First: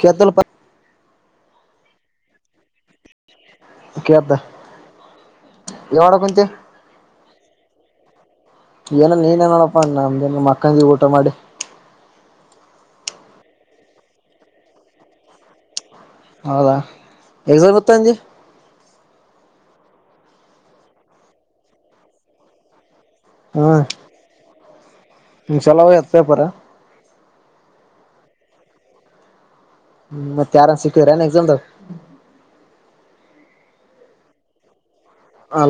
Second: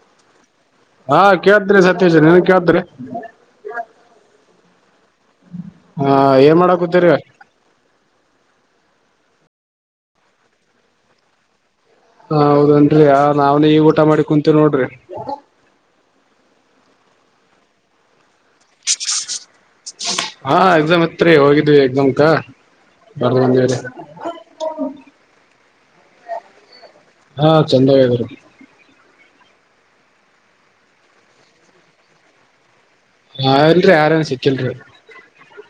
ಕೇತಲ್ ಪ ಹಾ ಕೇಳ್ದ್ರಿ ಸತೀೇ [unintelligible] [inaudible] ಶ್ನ್ ನೀಏನ್ ಕೇಳ್ದ್ರಿ ಕೇಳ್ದ [inaudible] ಯಾವಾಡ ಹಾ ಕುಂತಿ ಏನ್ ಮಾಡಾಕೂತರಿ. ಏನ ನೀನೇನೋಡಪ್ಪಾ ಅ ನಮ್ದ ಮಕ್ಕಂದ ಊಟ ಮಾಡಿ. ಹ -ಹೌದನ್ರರಿ- ಆ- ನಾವ್ನೆ ಈ ಊಟ ಮಾಡಿ ಕುಂತೀ ನೋಡ್ರಿ. ಹೌದಾ ಎಗ್ಸ ಗತ್ತ ಅಂಜಿ. ಹಾ- ಎಕ್ಸಾಮ್ ಹತ್ರಿ ಹೋಗಿದ್ವಿ ಎಕ್ಸಾಮ್ಕ. ಬಂದವರ [inaudible] ಚಲೋಯತ್ತು ಪೇಪರ [unintelligible] ಹಾ ಚಂದರು ಹ್ಮ್ ಮತ್ತೆ ಯಾರಾದ್ರೂ ಸಿಕ್ಕಿದ್ದೇನು ಎಕ್ಸಾಮ್ ದಾಗ ಹಾ ಇಲ್ರರಿ ಯಾರುನ್ ಸಿಕ್ಕಿಲ್ರಿ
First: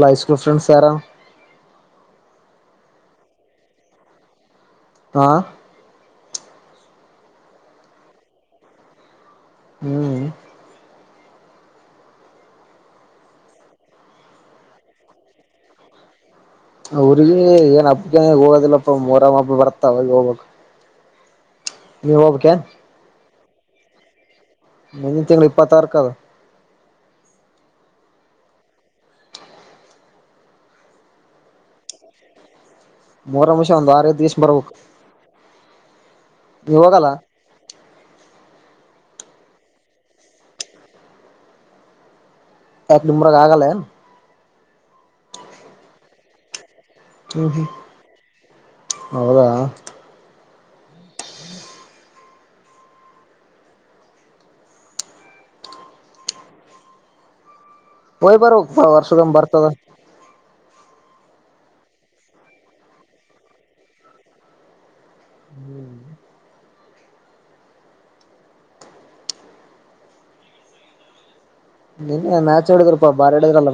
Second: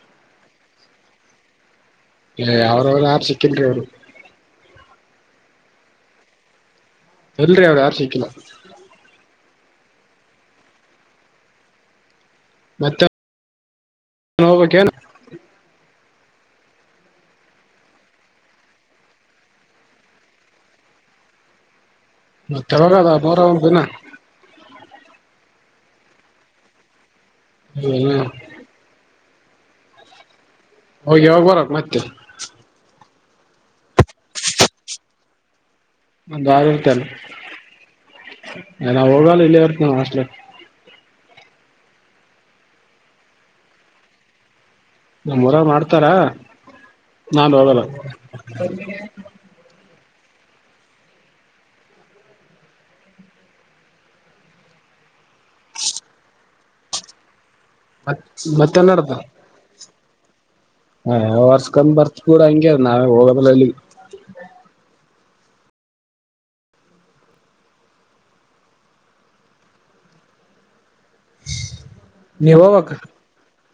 ಹೈ ಸ್ಕೂಲ್ ಫ್ರೆಂಡ್ಸ್ ಡ್ಸ್ ಯಾರಾನ ಏ ಅವ್ರ ಅವ ಯಾರ್ ಸಿಕ್ಕಿಲ್ರಿ ಅವರು ಹಾ ಎಲ್ರಿ ಅವರು ಯಾರು ಸಿಕ್ಕಲ ಹ್ಮ್ ಮತ್ತೆ ಹೋಗ್ಬೇಕು ಏನು ಅವ್ರಿಗೆ ಏನ ಅಪ್ಪಗನ ಹೋಗೋದಿಲ್ಲಪ್ಪ ಮರಮ್ಮಪ್ಪ ಬರ್ತ ಅವ ಹೋಗ್ಬೇಕಕ್ ನೀವು ಹೋಗಬಕ್ಕೆ ಮತ್ತೆ ಯಾವಾಗದ ಮೊಹರಂ ದಿನ [inaudible] ಮುಂದಿನ ತಿಂಳ ಇಪ್ಪತ್ತಾರು ಕ ಆದೆ ಹ್ಮ್ ಹ್ಮ್ ಹೋಗಿ ಯಾವಾಗ ಬರತ್ತ ಮತ್ತೆ ಮೂರು ನಿಮಿಷ ಒಂದು ಆರೈದು ದಿವಸ ಬರ್ಬೇಕು ಒಂದು ನೀವ್ ಆತಲ್ಲ ಹೋಗಲ್ಲ [inaudible] ಎಲ್ಲ ಹೋಗಾಲ ಇಲ್ಲವರ್ ಮಸ್ ಎ ನುಂಬರ ಆಗಲ್ಲ ನಮ್ಮ ಊರ ಮಾಡ್ತಾರ ಹ್ಮ್ ನಾಾನು ಹ್ಮ್ ಅದಲ್ಲ [inaudible] ಹೌದಾ ಮತ್ ಹೊಯ್ ಬರ್ಕ್ ಬ ಮತ್ತೇನ್ ವರ್ಷದ್ ಬರ್ತದ ಹಾವ ವರ್ಸ್ಕಂದ್ ಬರ್ತ್ ಕೂಡ ಹಂಗಗೆ ನಾವೇ ಹೋಗದ್ರ ಅಲ್ಲಿ ನೀನ್ ನೀವ್ ಮ್ಯಾಚ್ ಹೋಗ್ಬೇಕ್ ಹೇಳಡಿದ್ರಪ್ಪಾ ಬಾರಿ ಹಡಿದ್ರಲ್ಲ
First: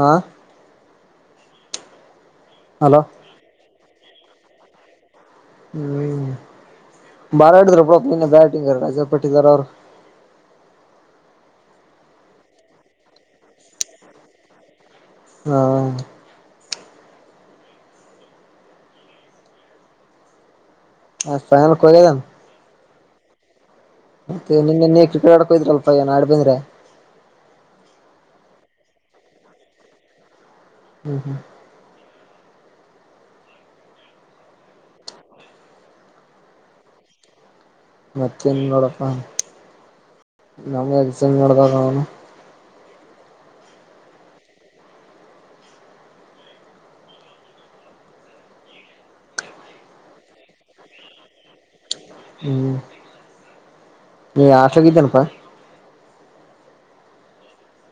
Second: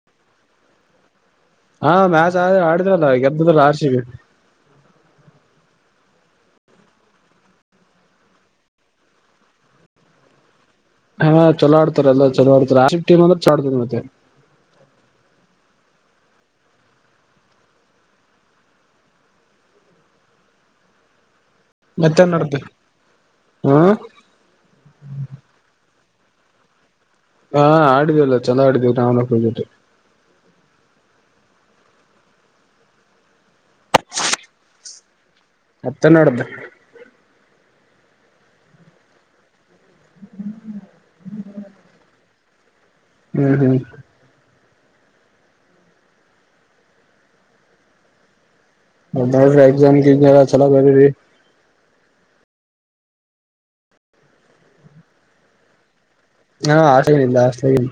ಹಾ ಹಾ ಮ್ಯಾಚ್ ಆದ್ರ ಹಲೋ ಆಡಿದ್ರಲ್ಲ ಗೆದ್ದದ್ರಲ್ಲ ಆರ್ಶಿವ ನೀನು ಬಾರಾಡಿದ್ರರು ಪ್ರಪ್ನ್ ಬ್ಯಾಟಿಂಗ್ ರಜೆ ಪಟ್ಟಿದಾರ ಅವರು ಹಾ ಚಲೋ ಆಡ್ತಾರೆ ಎಲ್ಲ ಚಲೋ ಆಡ್ತ ಟಮ್ ಅಂದ್ರ ಚಡ್ತ ಮತ್ತೆ ಹಾ ಹ ಮತ್ತೆ ಮಾಡತ ಹ್ಮ ಮತ್ತೆ ನಿನನ್ನ ಕ್ರಿಕೆಟ್ ಆಡ್ಕೋದ್ರಲ್ಪಾ ಏನ್ ಆಡ್ ಬಂದ್ರೆ ಹಾ ಆಡಿದೇಲ್ಲ ಚಂದ ಆಡಿದೇವಿ ನಾವ್ಬಿಟ್ಟು ಹ್ಮ್ ಹ್ಮ್ ಮತ್ತ ನೋಡ್ದ ಮತ್ತೆೇನ್ ನೋಡಪ್ಪ ನಮಸ ನೋಡ್ದಾಗ ಅವನು ಹ್ಮ್ ಹ್ಮ್ ದ ಎಾಮ ಜ ಚಲ ರೀ [inaudible] ಹ್ಮ್ ನೀ ಹಾಸ್ಟೆಲ್ ಆಗ ಎದ್ದೇನಪ್ಪ ಹಾ ಹಾಸ್ಟೆಲ್ ಗ್ ಇದ್ದೆ ಹಾಸ್ಟೆಲ್ ಆಗ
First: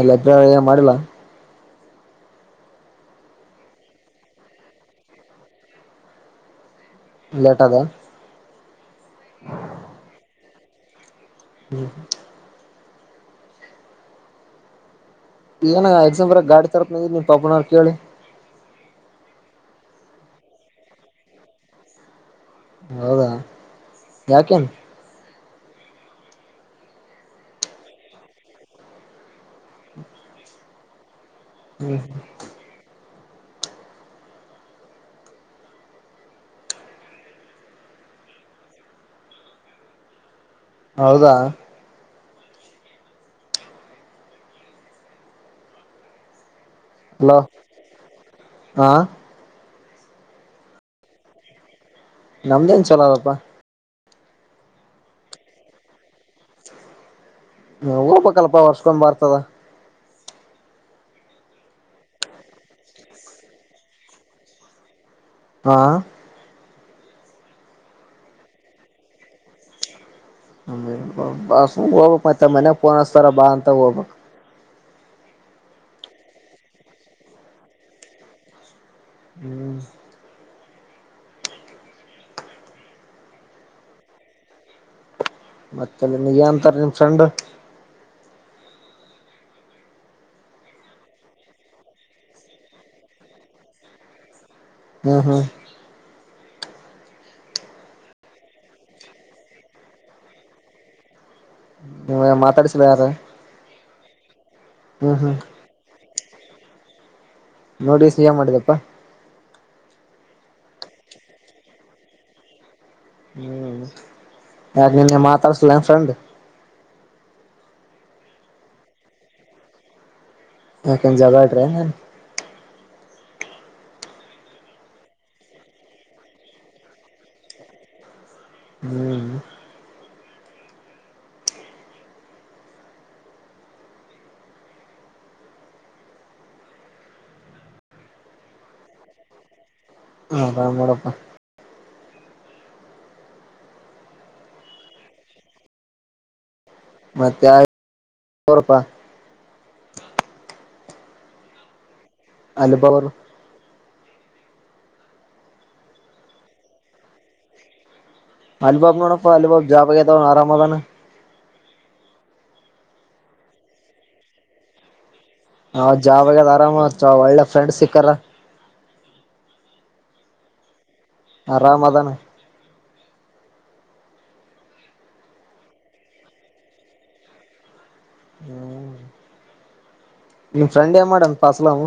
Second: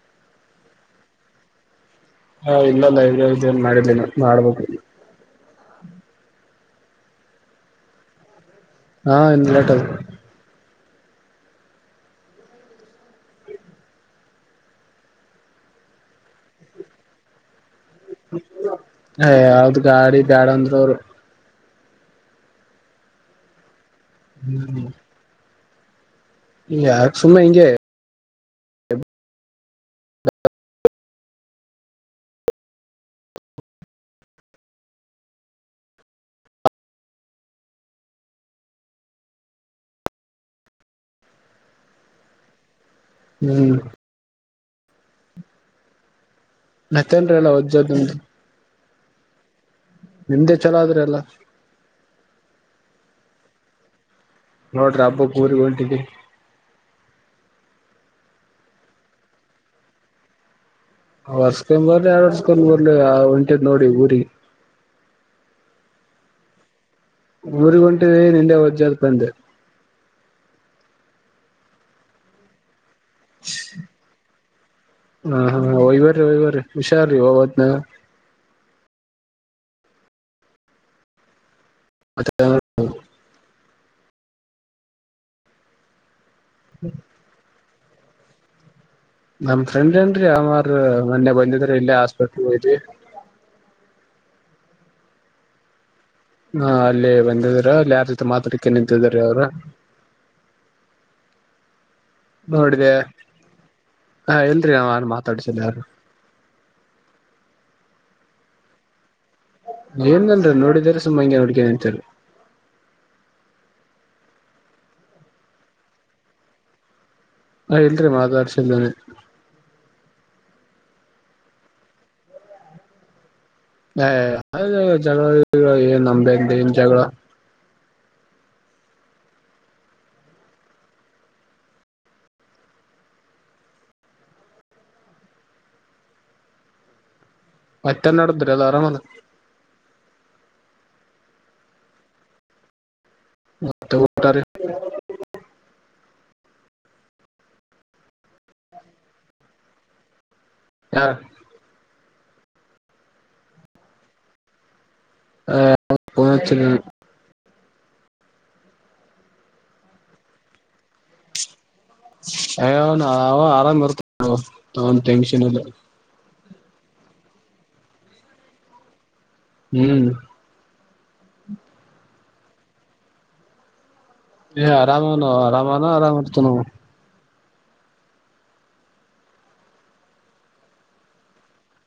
ಎಲ್ಲದ ಏ ಮಾಡಲ ಹಾ ಇಲ್ಲಲ್ಲ ಇ ಏನ್ ಮಾಡಿಲ್ಲಿಲ್ಲ ಮಾಡ್ಬೇಕ ಲೆಟ್ ಆದ ಹಾ ಇನ್ಲಟದು ಹ್ಮ್ ಹ್ಮ ಏನ ಎಕ್ಸಾಪಲ್ ಗಾಡಿ ತರತ್ ನೀನ್ ಪಾಪನವರು ಕೇಳಿ ಹ ಯಾವ್ದ್ ಗಾಡಿ ಬ್ಯಾಡ ಅಂದ್ರ ಅವರು ಹೌದಾ ಯಾಕೇನ್ ಹ್ಮ್ ಯಾರು ಸುಮ್ಮ ಇಂಗ ಹ್ಮ್ ಹ್ಮ್ ಹೌದಾ ಹ್ಮ್ ಮತ್ತೇನ್ರಿಲ್ಲ ವಜ್ಜದ್ದ ಆ ನಿಮ್ದೇ ಚಲೋ ಆದ್ರೆ ಅಲ್ಲ ನಮ್ದೇನ್ ಚಲೋದಪ್ಪಾ ನೋಡ್ರಿ ಹಬ್ಬಕ್ ಊರಿಗೆ ಹೊಂಟಿರಿ ಹೋಬಕ್ ಅಲ್ಲಪಾ ವರ್ಷಕೊಮ್ಮೆ ಬರ್ತದ ವರ್ಸ್ಕೊಂಡ್ ಬರ್ ಆಡ್ ವರ್ಸ್ಕೊಂಡ್ ಬರ್ಲಿ ಆ ಒಂಟದ ನೋಡಿ ಊರಿಗೆ ಹಾ ಊರಿಗೆ ಹೊಂಟಿಯ ಇಲ್ಲೇ ಹೊಜತ್ ಬಂದೆ ಹ ಬ ಸುಮ್ ಹೋಗಬಕ್ ಮತ್ತ ಮನ್ಯಾಗ ಪೋನ್ಸ್ತಾರ ಬಾ ಅಂತ ಹೋಗ್ಬಬೇಕ್ ಹಾ ಹಾ ಹೋಯ ಬರೀ ಹೋಯ ಬರೀ ಹುಷಾರ ರೀ ಹೋಬವತನ ಹ್ಮ್ ಅತ್ತ ಮತ್ತೆಲ್ಲ ನೀ ಏನಂತರ ನಿಮ್ ಫ್ರೆಂಡ್ ನಮ ಫ್ರೆಂಡ್ ಏನ್ರೀ ಅವ್ರ್ ಮೊನ್ನೆ ಬಂದಿದ್ರ ಇಲ್ಲೇ ಹಾಸ್ಪೆಟ್ಲ್ಯ ಹೋಗಿದೀವಿ ಹ್ಮ್ ಹ್ಮ್ ಹಾ ಅಲ್ಲಿ ಬಂದಿದೀರ ಅಲ್ಲಿ ಯಾರ ಜೊತೆ ಮಾತಾಡಕ್ಕೆ ನಿಂತಿದ್ರ ಅವ್ರ ನೀ ಮಾತಾಡಿಸಿಲ್ಲ ಯಾರ ಹಾ ಇಲ್ರಿ ಆವಾ ಹ್ಮ್ ಹ್ಮ್ ಮಾತಾಡ್ಸಿಲ್ಲ ಯಾರು ನೋಡಿ ಸಿ ಎ ಮಾಡಿದಪ್ಪಾ ಏನ್ನಲ್ರರಿ ನೋಡಿದವರಿ ಸುಮ್ಮ ಹಂಗೆ ನೋಡ್ಕ ಅಂತರಿ ಹ್ಮ್ ಯಾಕ್ ನಿನ್ನೆ ಮಾತಾಡ್ಸಲನ್ ಫ್ರೆಂಡ್ ಹ ಇಲ್ರಿ ಮಾತಾಡ್ಸಲ್ನನೆ ಯಾಕಂದ ಜಬಡ್ರಿನ್ ಹ ಅ ಜನ ಏನ್ ನಮ್ದ್ ಏನ್ ಜಗಳ ಹ್ಮ್ ಮತ್ತೆನ್ನ ಅಡದರ ಎಲ್ಲ ಆರಾಮದ ಆರಾಮ ನೋಡಪ್ಪ ಮತ್ತ ಗಟಾರೆ [unintelligible] ಮತ್ತೆ ಆರ ನೋಡಪಾ ಯಾರ್ ಅಲಿಪವರ್ ಹ ಫೋನ್ ಹಚ್ಚಿಲ ಅಲೂಬಾಬ ನೋಡಪ್ಪ ಅಲಿಬಾಬ ಜಾಬ್ ಆಗೇದ ಆರಾಮದನ ಹೇ ನಾವ ಆರಾಮ್ ಇರ್ತ ತ ಹ ಜಾಬ್ ಆಗ್ಯದ್ ಆರಾಮ್ ಒಳ್ಳೆ ಫ್ರೆಂಡ್ ಸಿಕ್ಕರ ಹ್ಮ್ ಆರಾಮದಾನ ಹೇ ಆರಾಮದನು ಆರಾಮಾದನು ಆರಾಮಇರತೇನು ಹ್ಮ್ ನಿನ್ ಫ್ರೆಂಡ ಏನ್ ಮಾಡನ್ ಪಸಲಾಮ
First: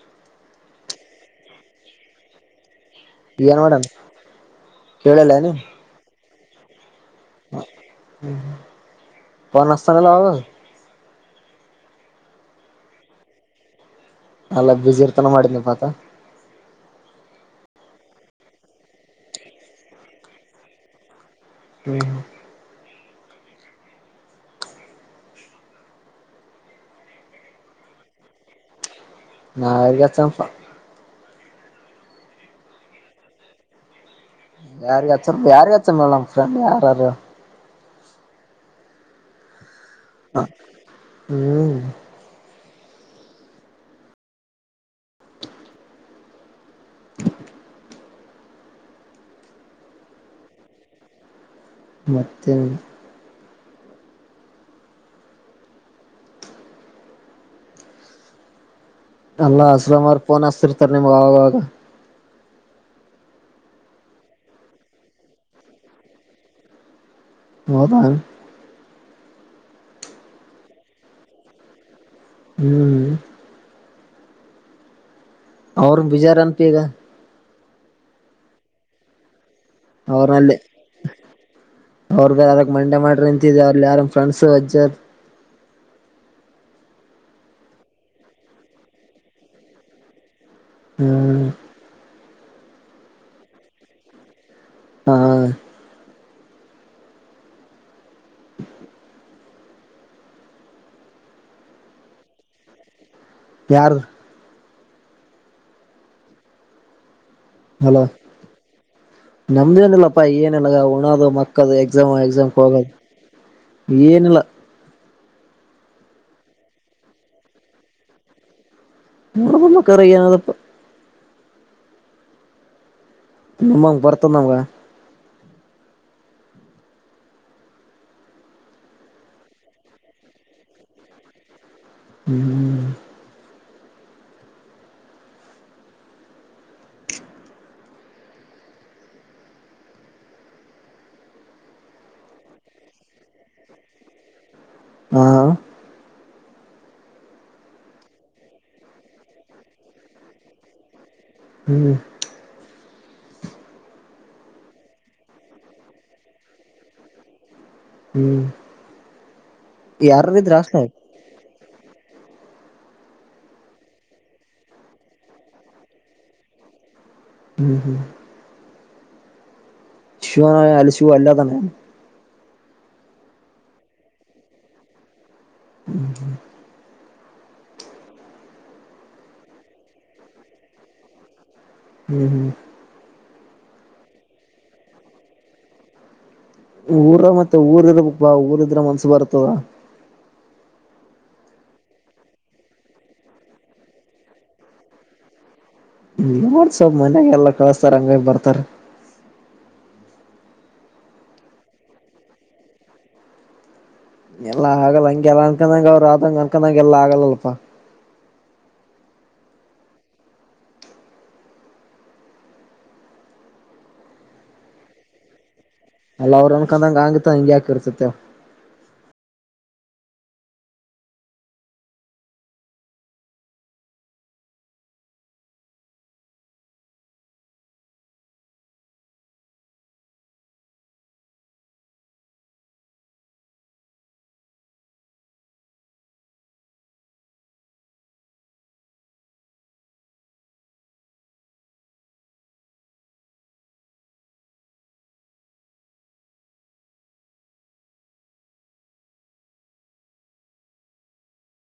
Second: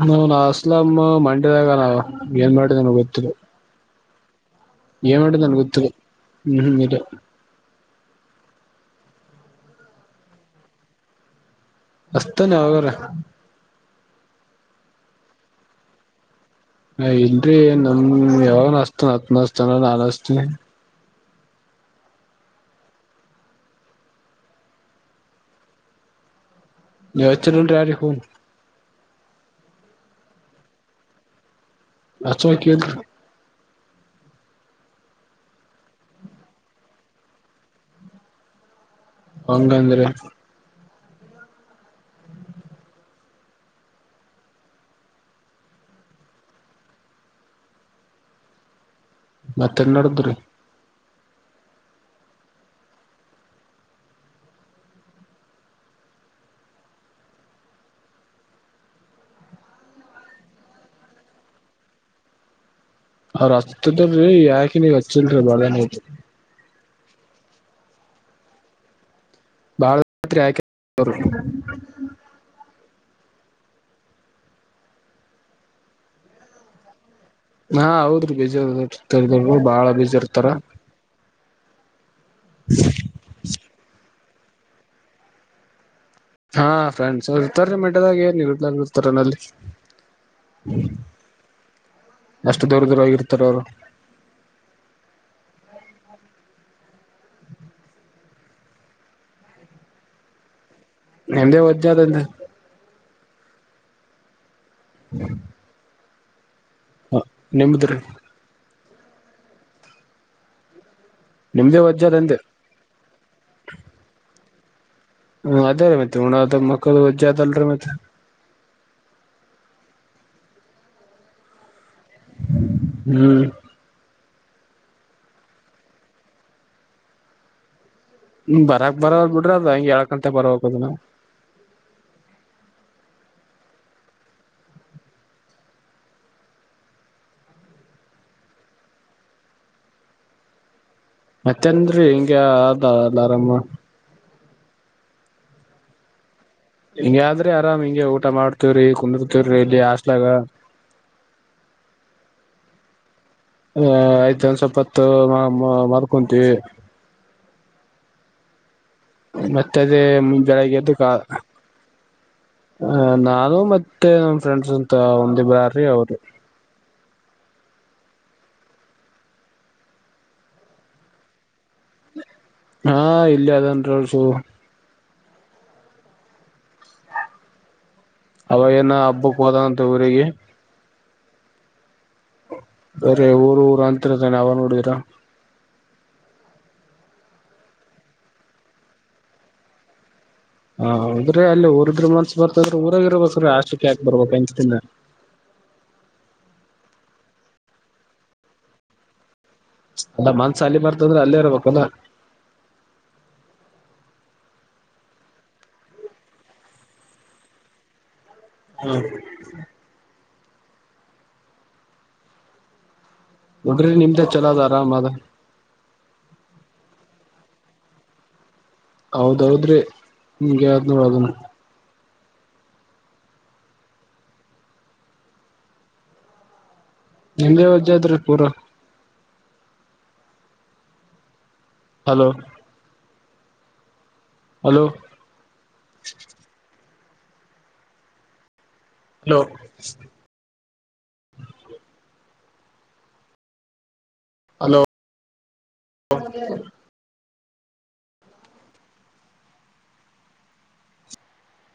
ಹ ನಾ ಅಸ್ಲಂ ಮಂಡ್ಯದಾಗ ಅದಾವ್ ಏನ್ ಮಾಡಿದ್ದೇ ನ ಗೊತ್ತ ಏನ್ ಮಾಡಣ ಏನ್ ಮಾಡುದು ನನ್ ಗೊತ್ತಿಲ್ಲ ಹ್ಮ್ ಹ್ಮ್ ಇದ ಹ್ಮ ಫೋನ್ ಹಚ್ಚತನ ಅವಾಗ್ ಅವಾಗ್ ಅಸ್ತನೆ ಯಾವಗರ ಎಲ್ಲ ಬ್ಯುಸಿ ಇರ್ತಾನ ಮಾಡಿದ್ನಿ ಆತ ಹ ಇಲರಿ ನಮ ಯಾವಾಗಸ್ತಾನ ಹತ್ ನಸ್ತಾನ ನಾನ್ ಹಸ್ತನಿ ಹ ಜೋಚಿಟ್ಟಕೂ ನಾಗಚ್ಚನ್ ಹಚ್ಚಬೇಕಿಲ ಯಾರ್ ಹತ್ತ ಯಾರ್ಗ ಹತ್ತ ಮೇಡಮ್ ಫ್ರೆಂಡ್ ಯಾರಾರು ಪಂಗದೇ ಹ ಹ್ಮ್ ಮತ್ತೆನ್ ನಡ್ದ್ರೀ ಮತ್ತೆನಿಲ್ಲ ಅಲ್ಲ ಅಸಲಮರ್ ಫೋನ್ ಹಸ್ತಿರ್ತರ್ ನಿಮ್ಗೆ ಆಾಗವಾಗ ಅವ್ರ ಹತ್ದರಿ ಯಾಕಿನಗ ಹಚ್ಚಲ್ರಿ ಬದ ಹೌದಾ ಬಳತ್ರಿ ಅಯ್ಕ ಹ್ಮ್ ಅವ್ರ ಬಿಜಿ ಹರಂತಿಗ ಹಾ ಹೌದ್ರಿ ಬೇಜಿತಲ್ ಬಾಳ ಬೇಜ ಇರ್ತಾರ ಅವ್ರಗ ಯಾರಕ್ ಮಂಡೆ ಮಾಡ್ರಿ ನಿಂತಿದ ಅವ್ರ ಯಾರ ಫ್ರಂಡ್ಸು ಅಜ್ಜ್ ಹಾ ಫ್ರೆಂಡ್ಸ್ ಅವ ಇರ್ತಾರೆ ಮಂಟದಾಗ ಏನ್ ನೀಡ್ ಇರ್ತಾರ ನಲ್ಲಿ ಹ್ಮ್ ಅಷ್ಟು ದೂರ ದೂರ ಆಗರ್ತಾರ ಅವರು ಹಾ ಎಂದೇ ಒಜ್ಜ ಅದಂತ ಯಾರ್ದ [inaudible] ಹಾ ನಿಮದ್ರೀ ನಮ್ದೇಏನಲ್ಲಪ್ಪಾ ಏನಲ್ಲ ನ್ನದು ಮಕ್ಕದು ನಿಮ್ದೇ ಎಕ್ಸಾಮ್ ವಜ್ಜಾದಂದೆ ಎಕ್ಸಾಮ್ ಹೋಗೋದು ಏನಿಲ್ಲ ಹ್ಮ ಅದೇ ರ ಮತ್ತೆ ಹಡದ ಮಕ್ಕಳ ವಜ್ಜ ಅದಲ್ರಿ ಮತ್ತೆ ಮರ್ಬನ್ನ ಕರಿಯಾನ ಅದಪ ಹ್ಮ್ ನಮ್ಮಂಗ ಬರ್ತದ ನಮ್ಗ ಹ್ಮ ಬರಕ್ ಬರ ಬಿಡ್ರಿ ಅದ ಹಗೆ ಎಏಳಕ್ ಗಂಟೆ ಬರದ ನಾವ ಹ್ಮ್ ಹ್ಮ ಮತ್ತನ್್ರೀ ಹಿಂಗ ಆದ ಅ ಆರಾಮ ಆ ಹಿಂಗ ಆದ್ರಿ ಆರಾಮ್ ಹಿಂಗೆ ಊಟ ಮಾಡ್ತೇವ್ರಿ ಕುಂದರ್ತೇವ್ರಿ ಇಲ್ಲಿ ಹಸ್ಲಾಗ ಹ್ಮ್ ಹ ಆಯ್ತ ಒಂದ ಸ್ವಪತ್ತು ಮರ್ಕೊಂತೀವಿ ಹ್ಮ್ ಮತ್ತ ಅದೇ ಯಾರಾರಿದ್ರ ಬೆಳಗ್ಗೆ ಅಸ್ಲಾಗ ಎದ್ದ ಕ ಹ ನಾನು ಮತ್ತೆ ನಮ ಫ್ರೆಂಡ್ಸ್ ಅಂತ ಒಂದಿಬರ್ರಿ ಅವರು ಹ್ಮ್ ಹ್ಮ್ ಶಿವನ ಅಲ್ಲಿ ಶಿವ ಅಲ್ಲಾ ತನ್ನೇ ಹಾ ಇಲ್ಲಿ ಅದನ್ಳ್ಸು [inaudible] ಅವಾಗೇಏನ ಹಬ್ಬಕ್ೋದಂತೆ ಊರಿಗೆ ಹ್ಮ್ ಹ್ಮ್ ಬೇರೆ ಊರು ಊರು ಅಂತರದನೆ ಅವ ನೋಡಿದರ ಊರ ಮತ್ತೆ ಊರ್ ಇರ್ಬೇಕ ಬಾ ಊರ ಇದ್ರ ಮನ್ಸು ಬರ್ತದ ಹ ಹೌದ್ರೆ ಅಲ್ಲಿ ಊರಿದ್ರರು ಮನ್ಸ ಬರ್ತದ್ರ ಊರಾಗ ಇರ್ಬೇಕ್ರೀ ಆಷ್ಟಕ್ಕೆ್ಯಾಕ ರ್ಬಬೇಕ ಅಂತಿನ ರಿ ನಾ [inaudible] ನೋಡ್ಸೊಪ ಮನ್ಯಾಗೆಲ್ಲ ಕಳಸ್ತಾರ ಹಂಗಾಗಿ ಬರ್ತಾರ. ಅಲ್ಲ ಮನ್ಸ ಅಲ್ಲಿ ಬರ್ತಂದ್ರೆ ಅಲ್ಲೆ ಇರ್ಬೇಕಲ್ಲ. ಎಲ್ಲಾ ಆಗಲ್ಲ ಹಂಗೆಲ್ಲ ಅನ್ಕೊಂಡಂಗ. ಅವ್ರು ಆದಂಗ ಅನ್ಕೊಂಡಂಗ ಎಲ್ಲ ಆಗಲ್ಲಲ್ಪ. ಹ್ಮ [inaudible] ಒಬ್ರಿ ನಿಮ್ದೇ ಚಲೋ ಅದಆರಾಮ್ ಅದ- ಅಲ್ಲ ಅವರು ಅಂನಕಂದಂಗ ಹಂಗಿತ್ತಂದರ ಹಿಂಗ್ಯಾಕ ಇರ್ತತೆ ಹೌದೌದ್ರೆ, ನಿಮ್ಗೆ ಯ [unintelligible] ನೂ ಅದನು ನಿಮೇಗ ವಜ್ಜಾದ್ರೀ ಪೂರಾ ಹಲೋ, -ಹಲೋ, ಹಲೋ,, ಹ [unintelligible]